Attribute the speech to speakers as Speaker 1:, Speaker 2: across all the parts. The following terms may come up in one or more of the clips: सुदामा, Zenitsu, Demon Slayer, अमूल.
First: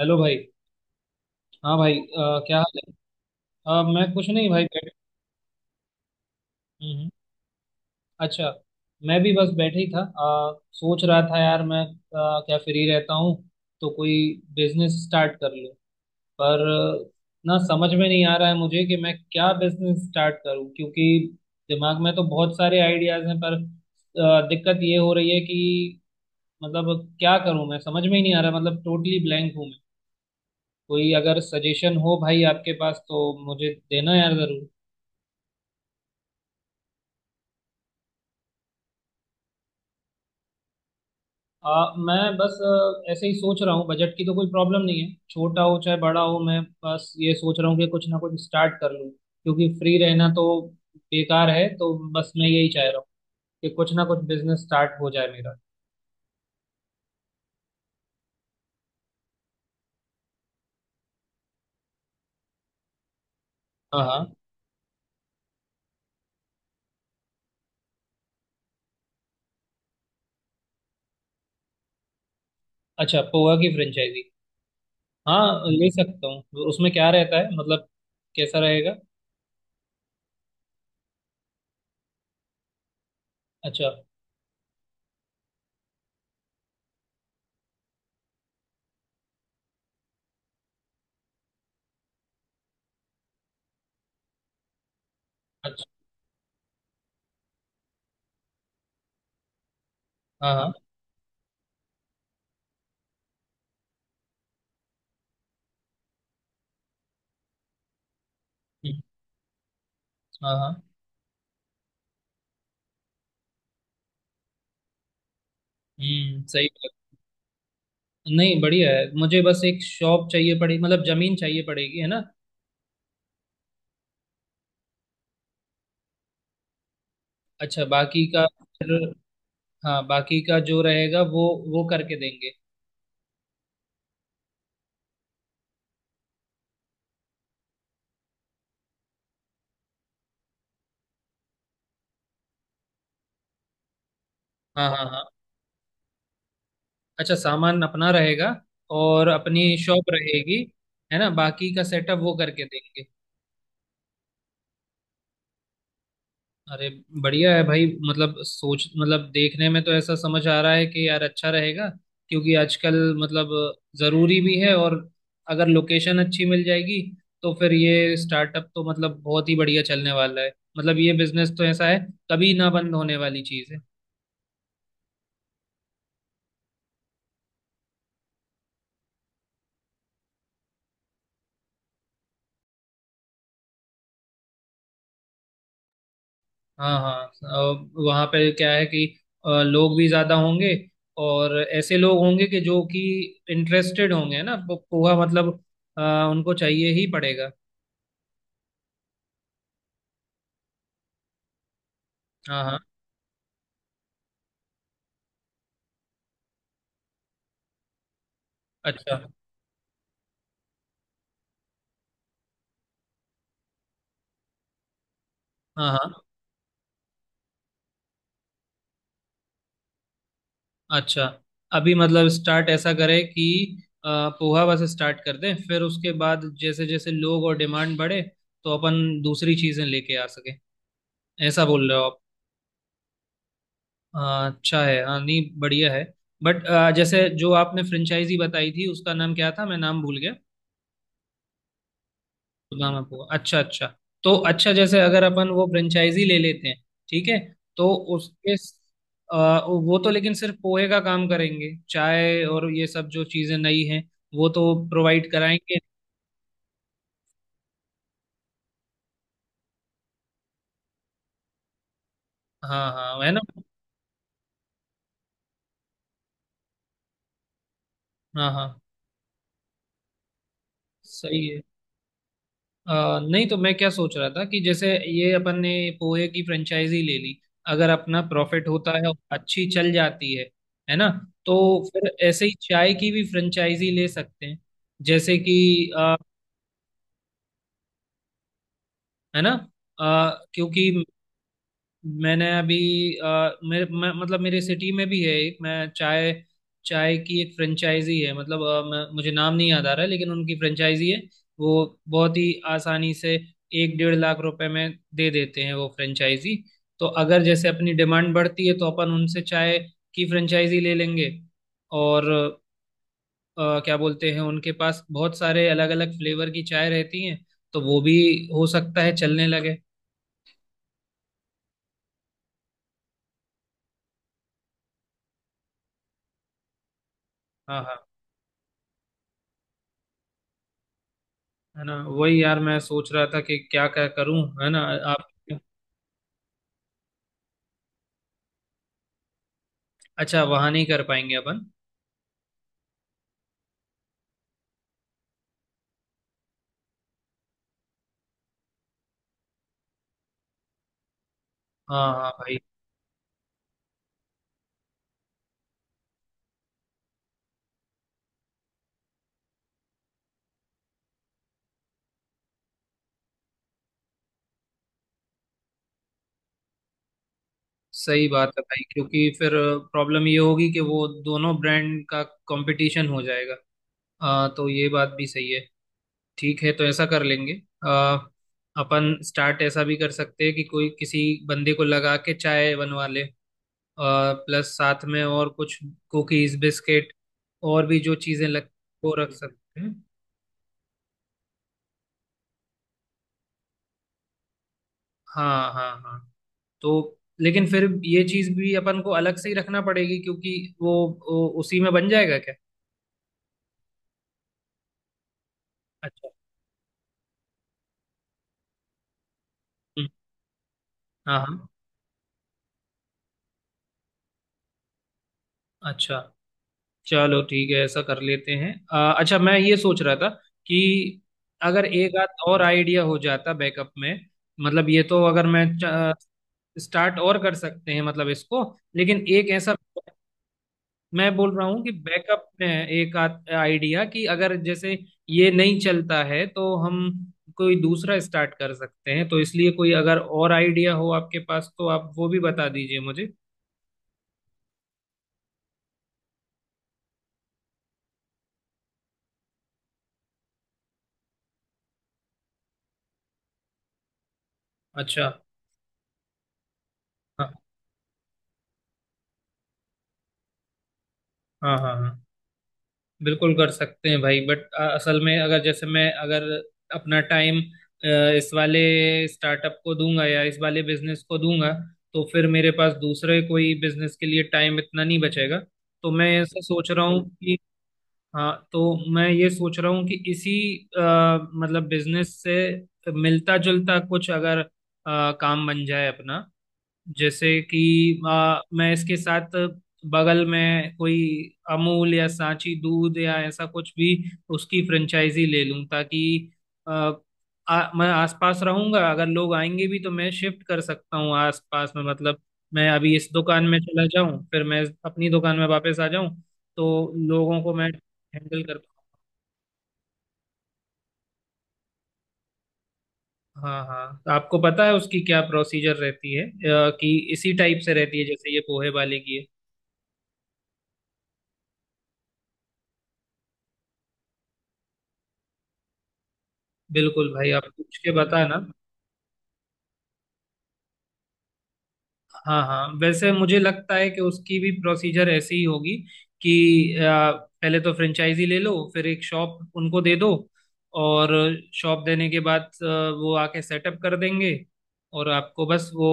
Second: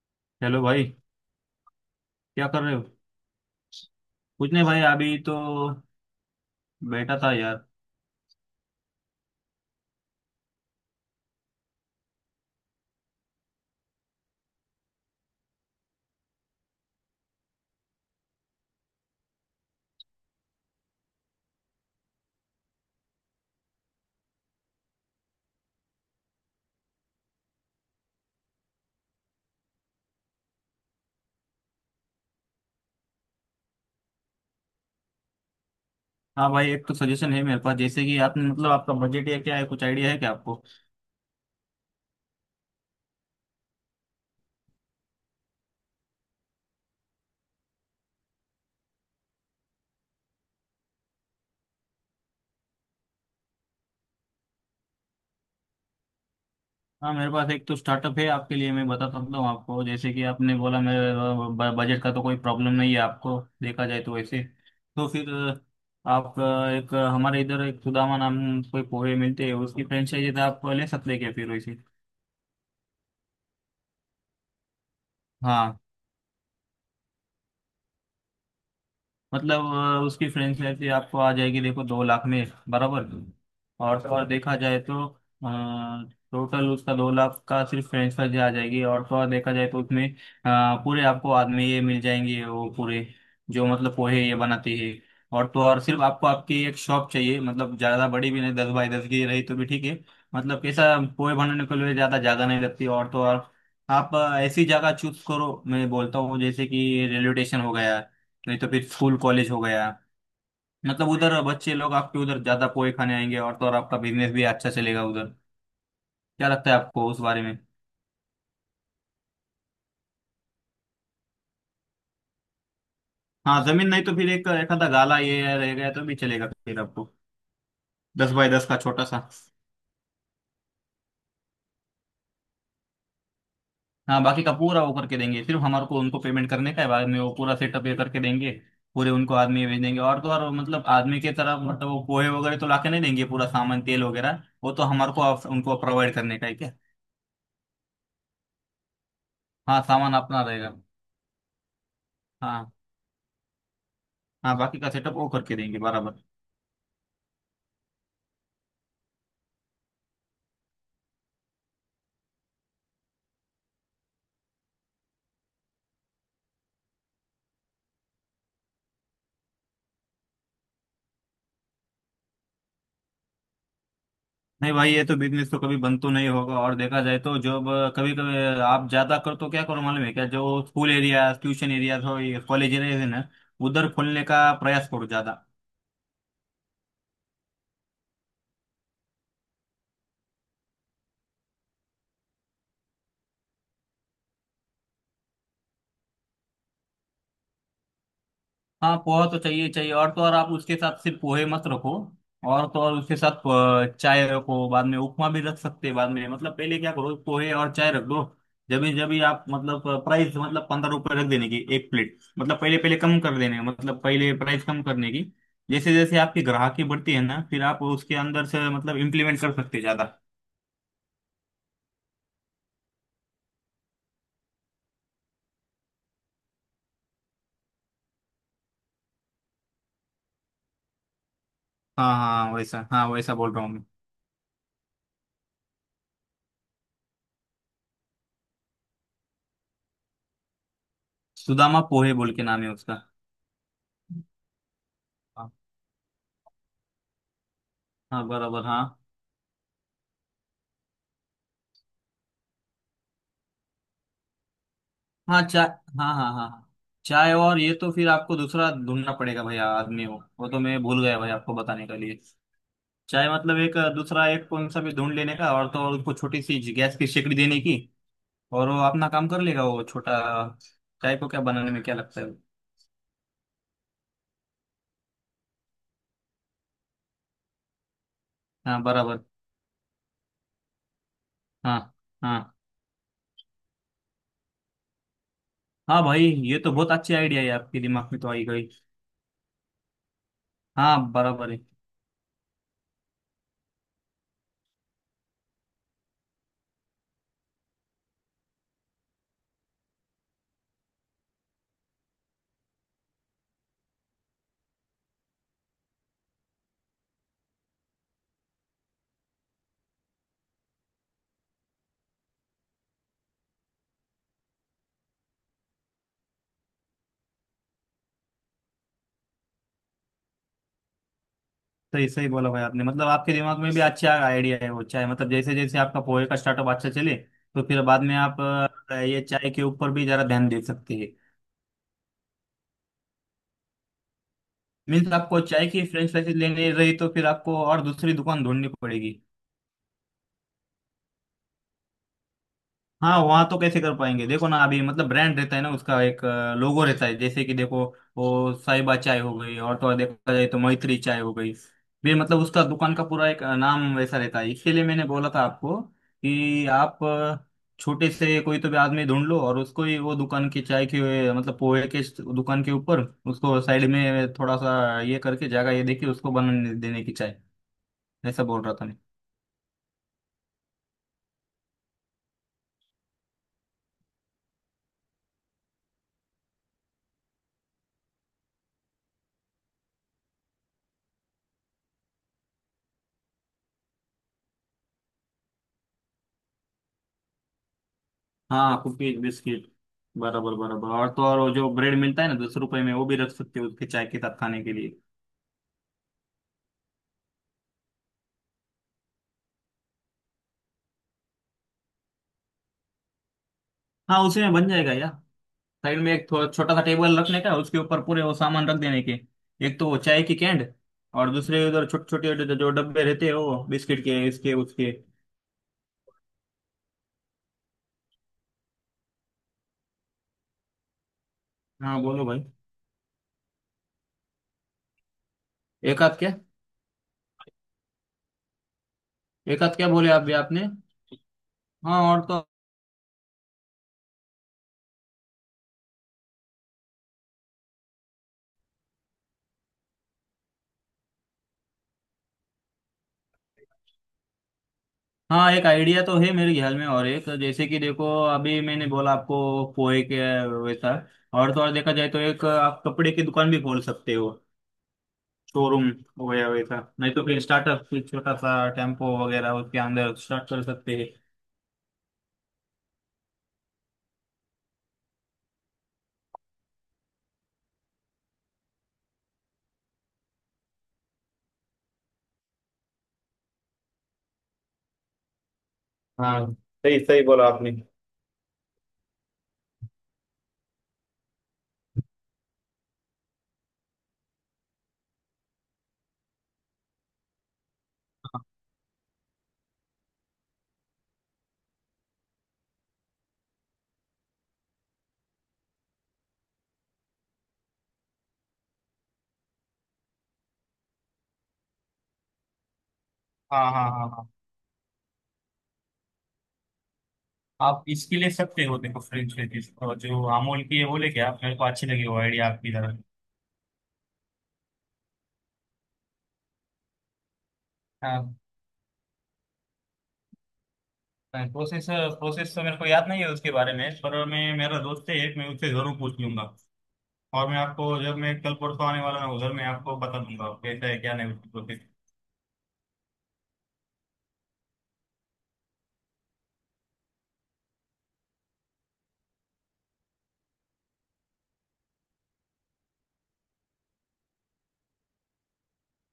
Speaker 1: Hello भाई।
Speaker 2: Hello भाई,
Speaker 1: हाँ भाई,
Speaker 2: क्या
Speaker 1: क्या
Speaker 2: कर रहे
Speaker 1: हाल
Speaker 2: हो।
Speaker 1: है। मैं कुछ नहीं
Speaker 2: कुछ
Speaker 1: भाई,
Speaker 2: नहीं भाई,
Speaker 1: बैठ।
Speaker 2: अभी तो
Speaker 1: हम्म, हम्म।
Speaker 2: बैठा था यार।
Speaker 1: अच्छा। मैं भी बस बैठे ही था, सोच रहा था यार। मैं क्या फ्री रहता हूँ, तो कोई बिजनेस स्टार्ट कर लूँ। पर ना, समझ में नहीं आ रहा है मुझे कि मैं क्या बिजनेस स्टार्ट करूँ, क्योंकि दिमाग में तो बहुत सारे आइडियाज हैं। पर दिक्कत ये हो रही है कि मतलब क्या करूँ, मैं समझ में ही नहीं आ रहा, मतलब टोटली ब्लैंक हूँ मैं। कोई अगर सजेशन हो भाई आपके पास, तो मुझे देना यार जरूर।
Speaker 2: हाँ भाई, एक तो सजेशन है मेरे पास। जैसे कि आपने, मतलब आपका बजट या क्या है? कुछ आइडिया है क्या आपको?
Speaker 1: मैं बस ऐसे ही सोच रहा हूँ। बजट की तो कोई प्रॉब्लम नहीं है, छोटा हो चाहे बड़ा हो। मैं बस ये सोच रहा हूँ कि कुछ ना कुछ स्टार्ट कर लूँ, क्योंकि फ्री रहना तो बेकार है, तो बस मैं यही चाह रहा हूँ कि कुछ ना कुछ बिजनेस स्टार्ट हो जाए मेरा।
Speaker 2: हाँ, मेरे पास एक तो स्टार्टअप है आपके लिए, मैं बता सकता हूँ आपको। जैसे कि आपने बोला मेरे बजट का तो कोई प्रॉब्लम नहीं है आपको, देखा
Speaker 1: हाँ
Speaker 2: जाए तो
Speaker 1: हाँ।
Speaker 2: वैसे। तो फिर आप एक हमारे इधर एक सुदामा नाम कोई पोहे मिलते हैं, उसकी फ्रेंचाइजी आप ले सकते हैं क्या फिर वैसे।
Speaker 1: अच्छा, पोहा की फ्रेंचाइजी। हाँ,
Speaker 2: हाँ
Speaker 1: ले सकता हूँ। उसमें क्या रहता है, मतलब कैसा रहेगा।
Speaker 2: मतलब उसकी फ्रेंचाइजी आपको आ जाएगी देखो, 2 लाख में बराबर।
Speaker 1: अच्छा।
Speaker 2: और तो और देखा जाए तो, टोटल उसका 2 लाख का सिर्फ फ्रेंच फ्राइज आ जाएगी। और तो और देखा जाए तो उसमें पूरे आपको बाद में ये मिल जाएंगे, वो पूरे जो मतलब पोहे ये बनाते हैं। और तो और
Speaker 1: अच्छा।
Speaker 2: सिर्फ आपको आपकी एक शॉप चाहिए, मतलब ज़्यादा बड़ी भी नहीं, 10 बाई 10 की रही तो भी ठीक है।
Speaker 1: हाँ
Speaker 2: मतलब
Speaker 1: हाँ।
Speaker 2: कैसा, पोहे बनाने के लिए ज़्यादा जगह नहीं लगती। और तो और आप ऐसी जगह चूज करो, मैं बोलता हूँ जैसे कि रेलवे स्टेशन हो गया, नहीं तो फिर
Speaker 1: हम्म,
Speaker 2: स्कूल कॉलेज हो गया।
Speaker 1: हाँ हाँ।
Speaker 2: मतलब उधर बच्चे लोग आपके उधर ज्यादा पोहे खाने आएंगे और तो और आपका बिजनेस भी अच्छा चलेगा उधर। क्या
Speaker 1: सही
Speaker 2: लगता है
Speaker 1: बात।
Speaker 2: आपको उस बारे में?
Speaker 1: नहीं, बढ़िया है। मुझे बस एक शॉप चाहिए पड़ेगी, मतलब जमीन चाहिए पड़ेगी, है ना।
Speaker 2: हाँ जमीन, नहीं तो फिर एक एक आधा गाला ये रह गया तो भी चलेगा फिर आपको,
Speaker 1: अच्छा, बाकी
Speaker 2: दस
Speaker 1: का
Speaker 2: बाय दस का
Speaker 1: फिर,
Speaker 2: छोटा सा।
Speaker 1: हाँ बाकी का जो रहेगा वो करके देंगे।
Speaker 2: हाँ बाकी का पूरा वो करके देंगे, सिर्फ हमारे को उनको पेमेंट करने का है। बाद में वो पूरा सेटअप ये करके देंगे, पूरे उनको आदमी भेज देंगे। और तो और मतलब आदमी के तरफ मतलब वो पोहे वगैरह तो लाके नहीं देंगे, पूरा सामान तेल वगैरह वो तो
Speaker 1: हाँ हाँ
Speaker 2: हमारे को
Speaker 1: हाँ।
Speaker 2: उनको प्रोवाइड करने का है क्या।
Speaker 1: अच्छा, सामान अपना रहेगा और अपनी
Speaker 2: हाँ
Speaker 1: शॉप
Speaker 2: सामान अपना
Speaker 1: रहेगी,
Speaker 2: रहेगा।
Speaker 1: है ना, बाकी का सेटअप वो करके
Speaker 2: हाँ
Speaker 1: देंगे।
Speaker 2: हाँ बाकी का सेटअप वो करके देंगे बराबर।
Speaker 1: अरे, बढ़िया है भाई। मतलब सोच, मतलब देखने में तो ऐसा समझ आ रहा है कि यार अच्छा रहेगा, क्योंकि आजकल मतलब ज़रूरी भी है, और अगर लोकेशन अच्छी मिल जाएगी तो फिर ये स्टार्टअप तो मतलब बहुत ही बढ़िया चलने वाला है। मतलब ये बिजनेस तो ऐसा है, कभी ना बंद होने वाली चीज़ है।
Speaker 2: नहीं भाई, ये तो बिजनेस तो कभी बंद तो नहीं होगा। और देखा जाए तो जब कभी कभी आप ज्यादा कर तो क्या करो मालूम है क्या? जो स्कूल एरिया, ट्यूशन एरिया हो, कॉलेज एरिया है ना, उधर खोलने का प्रयास करो ज्यादा।
Speaker 1: हाँ हाँ, वहाँ पे क्या है कि लोग भी ज्यादा होंगे, और ऐसे लोग होंगे कि जो कि इंटरेस्टेड होंगे ना, पोहा मतलब, अ, उनको चाहिए ही पड़ेगा।
Speaker 2: हाँ पोहा तो चाहिए चाहिए। और तो और आप उसके साथ सिर्फ पोहे मत रखो,
Speaker 1: हाँ
Speaker 2: और
Speaker 1: हाँ।
Speaker 2: तो और उसके साथ चाय रखो। बाद में उपमा भी रख सकते हैं बाद में, मतलब पहले क्या करो, पोहे और चाय रख दो। जब
Speaker 1: अच्छा।
Speaker 2: भी आप मतलब प्राइस मतलब 15 रुपए रख देने की एक प्लेट, मतलब पहले पहले कम कर देने, मतलब पहले प्राइस कम करने की।
Speaker 1: हाँ
Speaker 2: जैसे
Speaker 1: हाँ।
Speaker 2: जैसे आपकी ग्राहकी बढ़ती है ना, फिर आप उसके अंदर से मतलब इम्प्लीमेंट कर सकते हैं ज्यादा।
Speaker 1: अच्छा, अभी मतलब स्टार्ट ऐसा करें कि अ, पोहा बस स्टार्ट कर दें, फिर उसके बाद जैसे जैसे लोग और डिमांड बढ़े तो अपन दूसरी चीजें लेके आ सके, ऐसा बोल रहे हो
Speaker 2: हाँ
Speaker 1: आप।
Speaker 2: हाँ वैसा, हाँ वैसा बोल रहा हूँ मैं।
Speaker 1: हाँ अच्छा है, हाँ नहीं बढ़िया है। बट जैसे जो आपने फ्रेंचाइजी बताई थी उसका नाम क्या था, मैं नाम भूल गया।
Speaker 2: सुदामा पोहे बोल के नाम है
Speaker 1: तो नाम
Speaker 2: उसका।
Speaker 1: आपको, अच्छा अच्छा। तो अच्छा, जैसे अगर अपन
Speaker 2: हाँ
Speaker 1: वो फ्रेंचाइजी ले लेते हैं, ठीक है तो
Speaker 2: हाँ,
Speaker 1: उसके
Speaker 2: बराबर हाँ।
Speaker 1: वो तो लेकिन सिर्फ पोहे का काम करेंगे, चाय और ये सब जो चीज़ें नई हैं वो तो प्रोवाइड
Speaker 2: हाँ चाय।
Speaker 1: कराएंगे,
Speaker 2: हाँ हाँ हाँ। चाय और ये तो फिर आपको दूसरा ढूंढना पड़ेगा भैया, आदमी हो वो तो मैं भूल गया भाई आपको बताने के लिए।
Speaker 1: हाँ हाँ,
Speaker 2: चाय
Speaker 1: है ना।
Speaker 2: मतलब एक दूसरा एक कौन सा भी ढूंढ लेने का, और तो और उसको छोटी सी गैस की सिकड़ी देने की।
Speaker 1: हाँ हाँ
Speaker 2: और वो अपना काम कर लेगा वो छोटा, चाय को क्या
Speaker 1: सही है।
Speaker 2: बनाने में क्या लगता है।
Speaker 1: अ नहीं तो मैं क्या सोच रहा था कि जैसे ये अपन ने पोहे की फ्रेंचाइजी ले ली, अगर अपना प्रॉफिट
Speaker 2: हाँ
Speaker 1: होता है और
Speaker 2: बराबर।
Speaker 1: अच्छी चल जाती है ना, तो
Speaker 2: हाँ
Speaker 1: फिर
Speaker 2: हाँ
Speaker 1: ऐसे ही चाय की भी फ्रेंचाइजी ले सकते हैं, जैसे कि
Speaker 2: हाँ
Speaker 1: अ,
Speaker 2: भाई, ये तो बहुत अच्छी आइडिया है आपके दिमाग में तो आई गई।
Speaker 1: है ना। क्योंकि
Speaker 2: हाँ बराबर है।
Speaker 1: मैंने अभी मतलब मेरे सिटी में भी है एक। मैं चाय चाय की एक फ्रेंचाइजी है, मतलब मुझे नाम नहीं याद आ रहा है, लेकिन उनकी फ्रेंचाइजी है। वो बहुत ही आसानी से एक 1.5 लाख रुपए में दे देते हैं वो फ्रेंचाइजी। तो अगर जैसे अपनी डिमांड बढ़ती है तो अपन उनसे चाय की फ्रेंचाइजी ले लेंगे, और क्या बोलते हैं, उनके पास बहुत सारे अलग अलग फ्लेवर की चाय रहती हैं, तो वो भी हो सकता है चलने लगे।
Speaker 2: सही सही बोला भाई आपने, मतलब आपके दिमाग में भी अच्छा आइडिया है वो चाय। मतलब जैसे जैसे आपका पोहे का स्टार्टअप अच्छा चले तो
Speaker 1: हाँ
Speaker 2: फिर बाद
Speaker 1: हाँ,
Speaker 2: में आप ये चाय के ऊपर भी जरा ध्यान दे सकते हैं।
Speaker 1: है ना, वही यार मैं सोच रहा था कि क्या क्या करूं, है ना।
Speaker 2: मीन्स
Speaker 1: आप,
Speaker 2: आपको चाय की फ्रेंच फ्राइज लेनी रही तो फिर आपको और दूसरी दुकान ढूंढनी पड़ेगी।
Speaker 1: अच्छा वहां नहीं कर पाएंगे अपन।
Speaker 2: हाँ वहाँ तो कैसे कर पाएंगे, देखो ना, अभी मतलब ब्रांड रहता है ना उसका एक, लोगो रहता है, जैसे कि देखो, वो साहिबा चाय हो गई और तो और देखा जाए तो मैत्री चाय हो गई
Speaker 1: हाँ
Speaker 2: भी,
Speaker 1: हाँ
Speaker 2: मतलब
Speaker 1: भाई।
Speaker 2: उसका दुकान का पूरा एक नाम वैसा रहता है। इसके लिए मैंने बोला था आपको कि आप छोटे से कोई तो भी आदमी ढूंढ लो और उसको ही वो दुकान की चाय की, मतलब पोहे के दुकान के ऊपर उसको साइड में थोड़ा सा ये करके जगह ये देखिए, उसको बनाने देने की चाय,
Speaker 1: सही
Speaker 2: ऐसा
Speaker 1: बात
Speaker 2: बोल
Speaker 1: है
Speaker 2: रहा
Speaker 1: भाई,
Speaker 2: था मैं।
Speaker 1: क्योंकि फिर प्रॉब्लम ये होगी कि वो दोनों ब्रांड का कंपटीशन हो जाएगा। तो ये बात भी सही है, ठीक है तो ऐसा कर लेंगे। आ, अपन स्टार्ट ऐसा भी कर सकते हैं कि कोई किसी बंदे को लगा के चाय बनवा ले, प्लस साथ में और कुछ कुकीज बिस्किट और भी जो चीजें लग,
Speaker 2: हाँ
Speaker 1: वो
Speaker 2: कुकीज
Speaker 1: रख
Speaker 2: बिस्किट
Speaker 1: सकते हैं।
Speaker 2: बराबर बराबर। और तो और वो जो ब्रेड मिलता है ना 10 रुपए में, वो भी रख सकते हो उसके चाय के साथ खाने के लिए।
Speaker 1: हाँ हाँ हाँ। तो लेकिन फिर ये चीज भी अपन को अलग से ही रखना पड़ेगी, क्योंकि वो उसी में बन जाएगा क्या।
Speaker 2: हाँ उसी में बन जाएगा यार। साइड में एक
Speaker 1: अच्छा।
Speaker 2: थोड़ा छोटा सा टेबल रखने का, उसके ऊपर पूरे वो सामान रख देने के, एक तो वो
Speaker 1: हम्म,
Speaker 2: चाय की कैंड, और
Speaker 1: हाँ
Speaker 2: दूसरे
Speaker 1: हाँ।
Speaker 2: उधर छोटे छोटे जो डब्बे रहते हैं वो बिस्किट के, इसके, उसके।
Speaker 1: अच्छा, चलो ठीक है ऐसा कर लेते हैं। अच्छा, मैं ये सोच रहा था कि अगर
Speaker 2: हाँ
Speaker 1: एक
Speaker 2: बोलो
Speaker 1: आध
Speaker 2: भाई।
Speaker 1: और आइडिया हो जाता बैकअप में, मतलब ये तो अगर मैं
Speaker 2: एक आध क्या?
Speaker 1: स्टार्ट और कर सकते हैं मतलब इसको, लेकिन एक
Speaker 2: एक
Speaker 1: ऐसा,
Speaker 2: आध क्या बोले आप भी आपने?
Speaker 1: मैं बोल रहा हूँ कि
Speaker 2: हाँ और तो।
Speaker 1: बैकअप में एक आइडिया, कि अगर जैसे ये नहीं चलता है तो हम कोई दूसरा स्टार्ट कर सकते हैं, तो इसलिए कोई अगर और आइडिया हो आपके पास तो आप वो भी बता दीजिए मुझे।
Speaker 2: हाँ एक आइडिया तो है मेरे ख्याल में, और एक जैसे कि देखो, अभी मैंने बोला आपको पोहे के वैसा, और तो और देखा जाए तो एक आप कपड़े की दुकान भी खोल सकते हो,
Speaker 1: अच्छा।
Speaker 2: शोरूम वगैरह वैसा। नहीं तो फिर
Speaker 1: हाँ
Speaker 2: स्टार्टअप फिर छोटा सा टेम्पो वगैरह, उसके अंदर स्टार्ट कर सकते हैं।
Speaker 1: हाँ हाँ हाँ। बिल्कुल कर सकते हैं भाई, बट असल में अगर जैसे मैं अगर अपना टाइम इस वाले स्टार्टअप को दूंगा या इस वाले बिजनेस को दूंगा, तो फिर मेरे पास दूसरे कोई बिजनेस के लिए टाइम इतना नहीं बचेगा, तो मैं
Speaker 2: हाँ
Speaker 1: ऐसा सोच
Speaker 2: सही
Speaker 1: रहा
Speaker 2: सही
Speaker 1: हूँ
Speaker 2: बोला
Speaker 1: कि।
Speaker 2: आपने।
Speaker 1: हाँ, तो मैं ये सोच रहा हूँ कि इसी अ, मतलब बिजनेस से मिलता जुलता कुछ अगर काम बन जाए अपना, जैसे कि मैं इसके साथ बगल में कोई अमूल या सांची दूध या ऐसा कुछ भी उसकी फ्रेंचाइजी ले लूं, ताकि आ, आ, मैं आसपास रहूंगा। अगर लोग आएंगे भी तो मैं शिफ्ट कर सकता हूँ आसपास में, मतलब मैं अभी इस दुकान
Speaker 2: हाँ
Speaker 1: में
Speaker 2: हाँ
Speaker 1: चला
Speaker 2: हाँ हाँ।
Speaker 1: जाऊं फिर मैं अपनी दुकान में वापस आ जाऊं, तो लोगों को
Speaker 2: आप
Speaker 1: मैं
Speaker 2: इसके लिए
Speaker 1: हैंडल
Speaker 2: सकते
Speaker 1: कर
Speaker 2: हो देखो
Speaker 1: पाऊं।
Speaker 2: फ्रेंच लेडीज जो अमूल की है वो लेके आप, मेरे को अच्छी लगी वो आइडिया आपकी तरह।
Speaker 1: हाँ हाँ, तो आपको पता है उसकी क्या प्रोसीजर रहती है, कि इसी टाइप से रहती
Speaker 2: हाँ।
Speaker 1: है जैसे ये पोहे वाले की है।
Speaker 2: प्रोसेस प्रोसेस तो मेरे को याद नहीं है उसके बारे में, पर मैं, मेरा दोस्त है एक, मैं उससे जरूर पूछ लूंगा।
Speaker 1: बिल्कुल
Speaker 2: और
Speaker 1: भाई
Speaker 2: मैं
Speaker 1: आप
Speaker 2: आपको
Speaker 1: पूछ के
Speaker 2: जब मैं कल
Speaker 1: बताना।
Speaker 2: परसों आने वाला हूँ उधर, मैं आपको बता दूंगा कैसा है क्या नहीं उसकी प्रोसेस।
Speaker 1: हाँ हाँ, वैसे मुझे लगता है कि उसकी भी प्रोसीजर ऐसी ही होगी कि पहले तो फ्रेंचाइजी ले लो, फिर एक शॉप उनको दे दो, और शॉप देने के बाद वो आके सेटअप कर देंगे, और आपको बस वो,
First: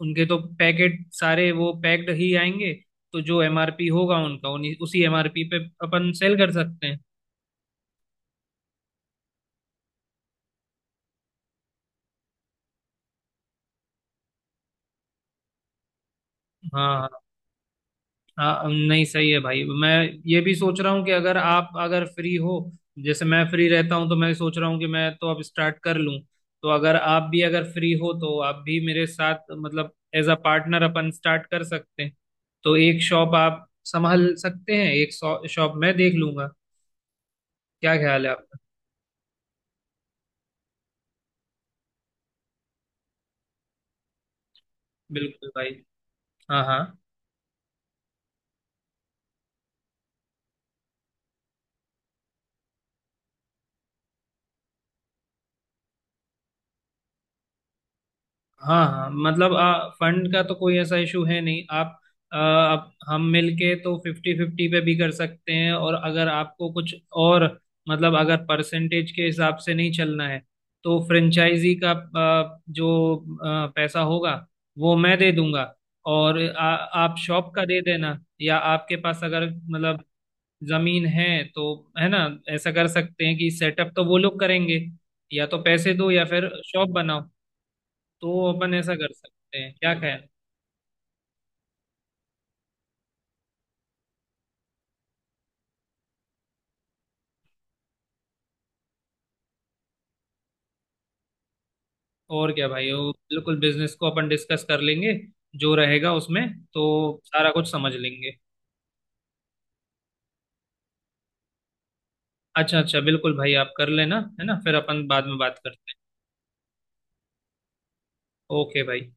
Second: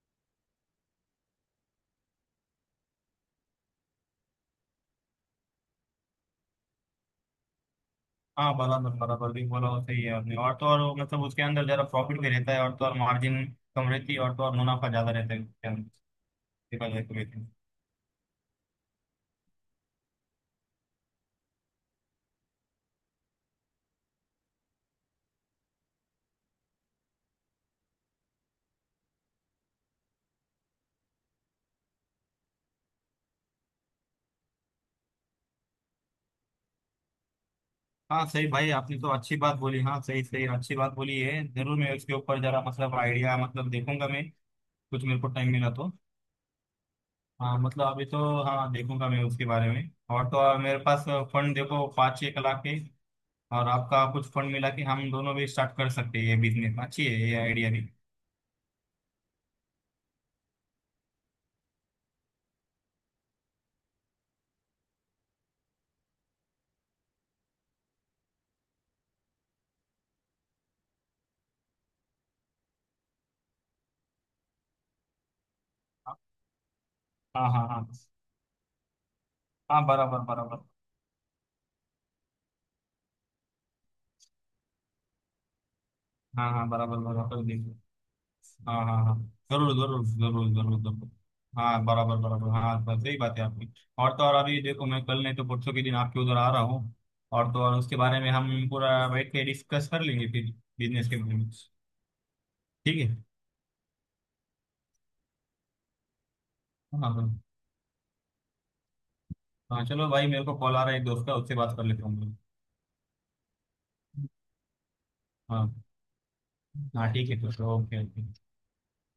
Speaker 1: उनके तो पैकेट सारे वो पैक्ड ही आएंगे, तो जो एमआरपी होगा उनका उन्हीं उसी एमआरपी पे अपन सेल कर सकते हैं।
Speaker 2: हाँ बराबर बराबर भी बोला हो, सही है आपने। और तो और मतलब उसके अंदर जरा प्रॉफिट भी रहता है, और तो और मार्जिन कम रहती है, और तो और मुनाफा ज्यादा रहता है उसके अंदर देखा
Speaker 1: हाँ
Speaker 2: जाए तो
Speaker 1: हाँ।
Speaker 2: वैसे।
Speaker 1: हाँ नहीं सही है भाई। मैं ये भी सोच रहा हूँ कि अगर आप अगर फ्री हो, जैसे मैं फ्री रहता हूँ तो मैं सोच रहा हूँ कि मैं तो अब स्टार्ट कर लूँ, तो अगर आप भी अगर फ्री हो तो आप भी मेरे साथ, मतलब एज अ पार्टनर, अपन स्टार्ट कर सकते हैं। तो एक शॉप आप संभाल सकते हैं, एक शॉप मैं देख लूंगा, क्या
Speaker 2: हाँ
Speaker 1: ख्याल है
Speaker 2: सही
Speaker 1: आपका।
Speaker 2: भाई आपने तो अच्छी बात बोली। हाँ सही सही अच्छी बात बोली है जरूर। मैं उसके ऊपर जरा मतलब आइडिया मतलब देखूंगा मैं, कुछ मेरे को
Speaker 1: बिल्कुल
Speaker 2: टाइम मिला
Speaker 1: भाई।
Speaker 2: तो।
Speaker 1: हाँ हाँ
Speaker 2: हाँ मतलब अभी तो, हाँ देखूंगा मैं उसके बारे में। और तो और मेरे पास फंड देखो 5-6 लाख के, और आपका कुछ फंड मिला के हम दोनों भी स्टार्ट कर सकते हैं ये बिजनेस। अच्छी है ये आइडिया भी।
Speaker 1: हाँ हाँ, मतलब फंड का तो कोई ऐसा इशू है नहीं। आप, आप हम मिलके तो फिफ्टी फिफ्टी पे भी कर सकते हैं, और अगर आपको कुछ और मतलब अगर परसेंटेज के हिसाब से नहीं चलना है, तो फ्रेंचाइजी का जो पैसा होगा वो मैं दे दूंगा, और आप
Speaker 2: हाँ
Speaker 1: शॉप का
Speaker 2: हाँ
Speaker 1: दे
Speaker 2: हाँ
Speaker 1: देना, या आपके पास अगर
Speaker 2: हाँ
Speaker 1: मतलब
Speaker 2: बराबर बराबर।
Speaker 1: जमीन है, तो है ना, ऐसा कर सकते हैं कि सेटअप तो वो लोग करेंगे, या तो पैसे दो या फिर
Speaker 2: हाँ हाँ
Speaker 1: शॉप
Speaker 2: बराबर
Speaker 1: बनाओ,
Speaker 2: बराबर देखो।
Speaker 1: तो अपन
Speaker 2: हाँ
Speaker 1: ऐसा
Speaker 2: हाँ
Speaker 1: कर
Speaker 2: हाँ
Speaker 1: सकते हैं,
Speaker 2: जरूर
Speaker 1: क्या
Speaker 2: जरूर
Speaker 1: ख्याल।
Speaker 2: जरूर जरूर जरूर। हाँ बराबर बराबर हाँ, बस सही बात है आपकी। और तो और अभी देखो मैं कल नहीं तो परसों के दिन आपके उधर आ रहा हूँ, और तो और उसके बारे में हम पूरा बैठ के डिस्कस कर लेंगे फिर बिजनेस के बारे में।
Speaker 1: और क्या भाई,
Speaker 2: ठीक
Speaker 1: वो
Speaker 2: है।
Speaker 1: बिल्कुल बिजनेस को अपन डिस्कस कर लेंगे, जो रहेगा उसमें तो
Speaker 2: हाँ हाँ हाँ
Speaker 1: सारा कुछ समझ लेंगे।
Speaker 2: हाँ, चलो भाई मेरे को कॉल आ रहा है एक दोस्त का, उससे बात कर लेता हूँ मैं।
Speaker 1: अच्छा अच्छा बिल्कुल भाई, आप कर लेना, है ना, फिर अपन बाद में बात
Speaker 2: हाँ
Speaker 1: करते हैं।
Speaker 2: हाँ ठीक है तो। Okay okay.
Speaker 1: ओके भाई।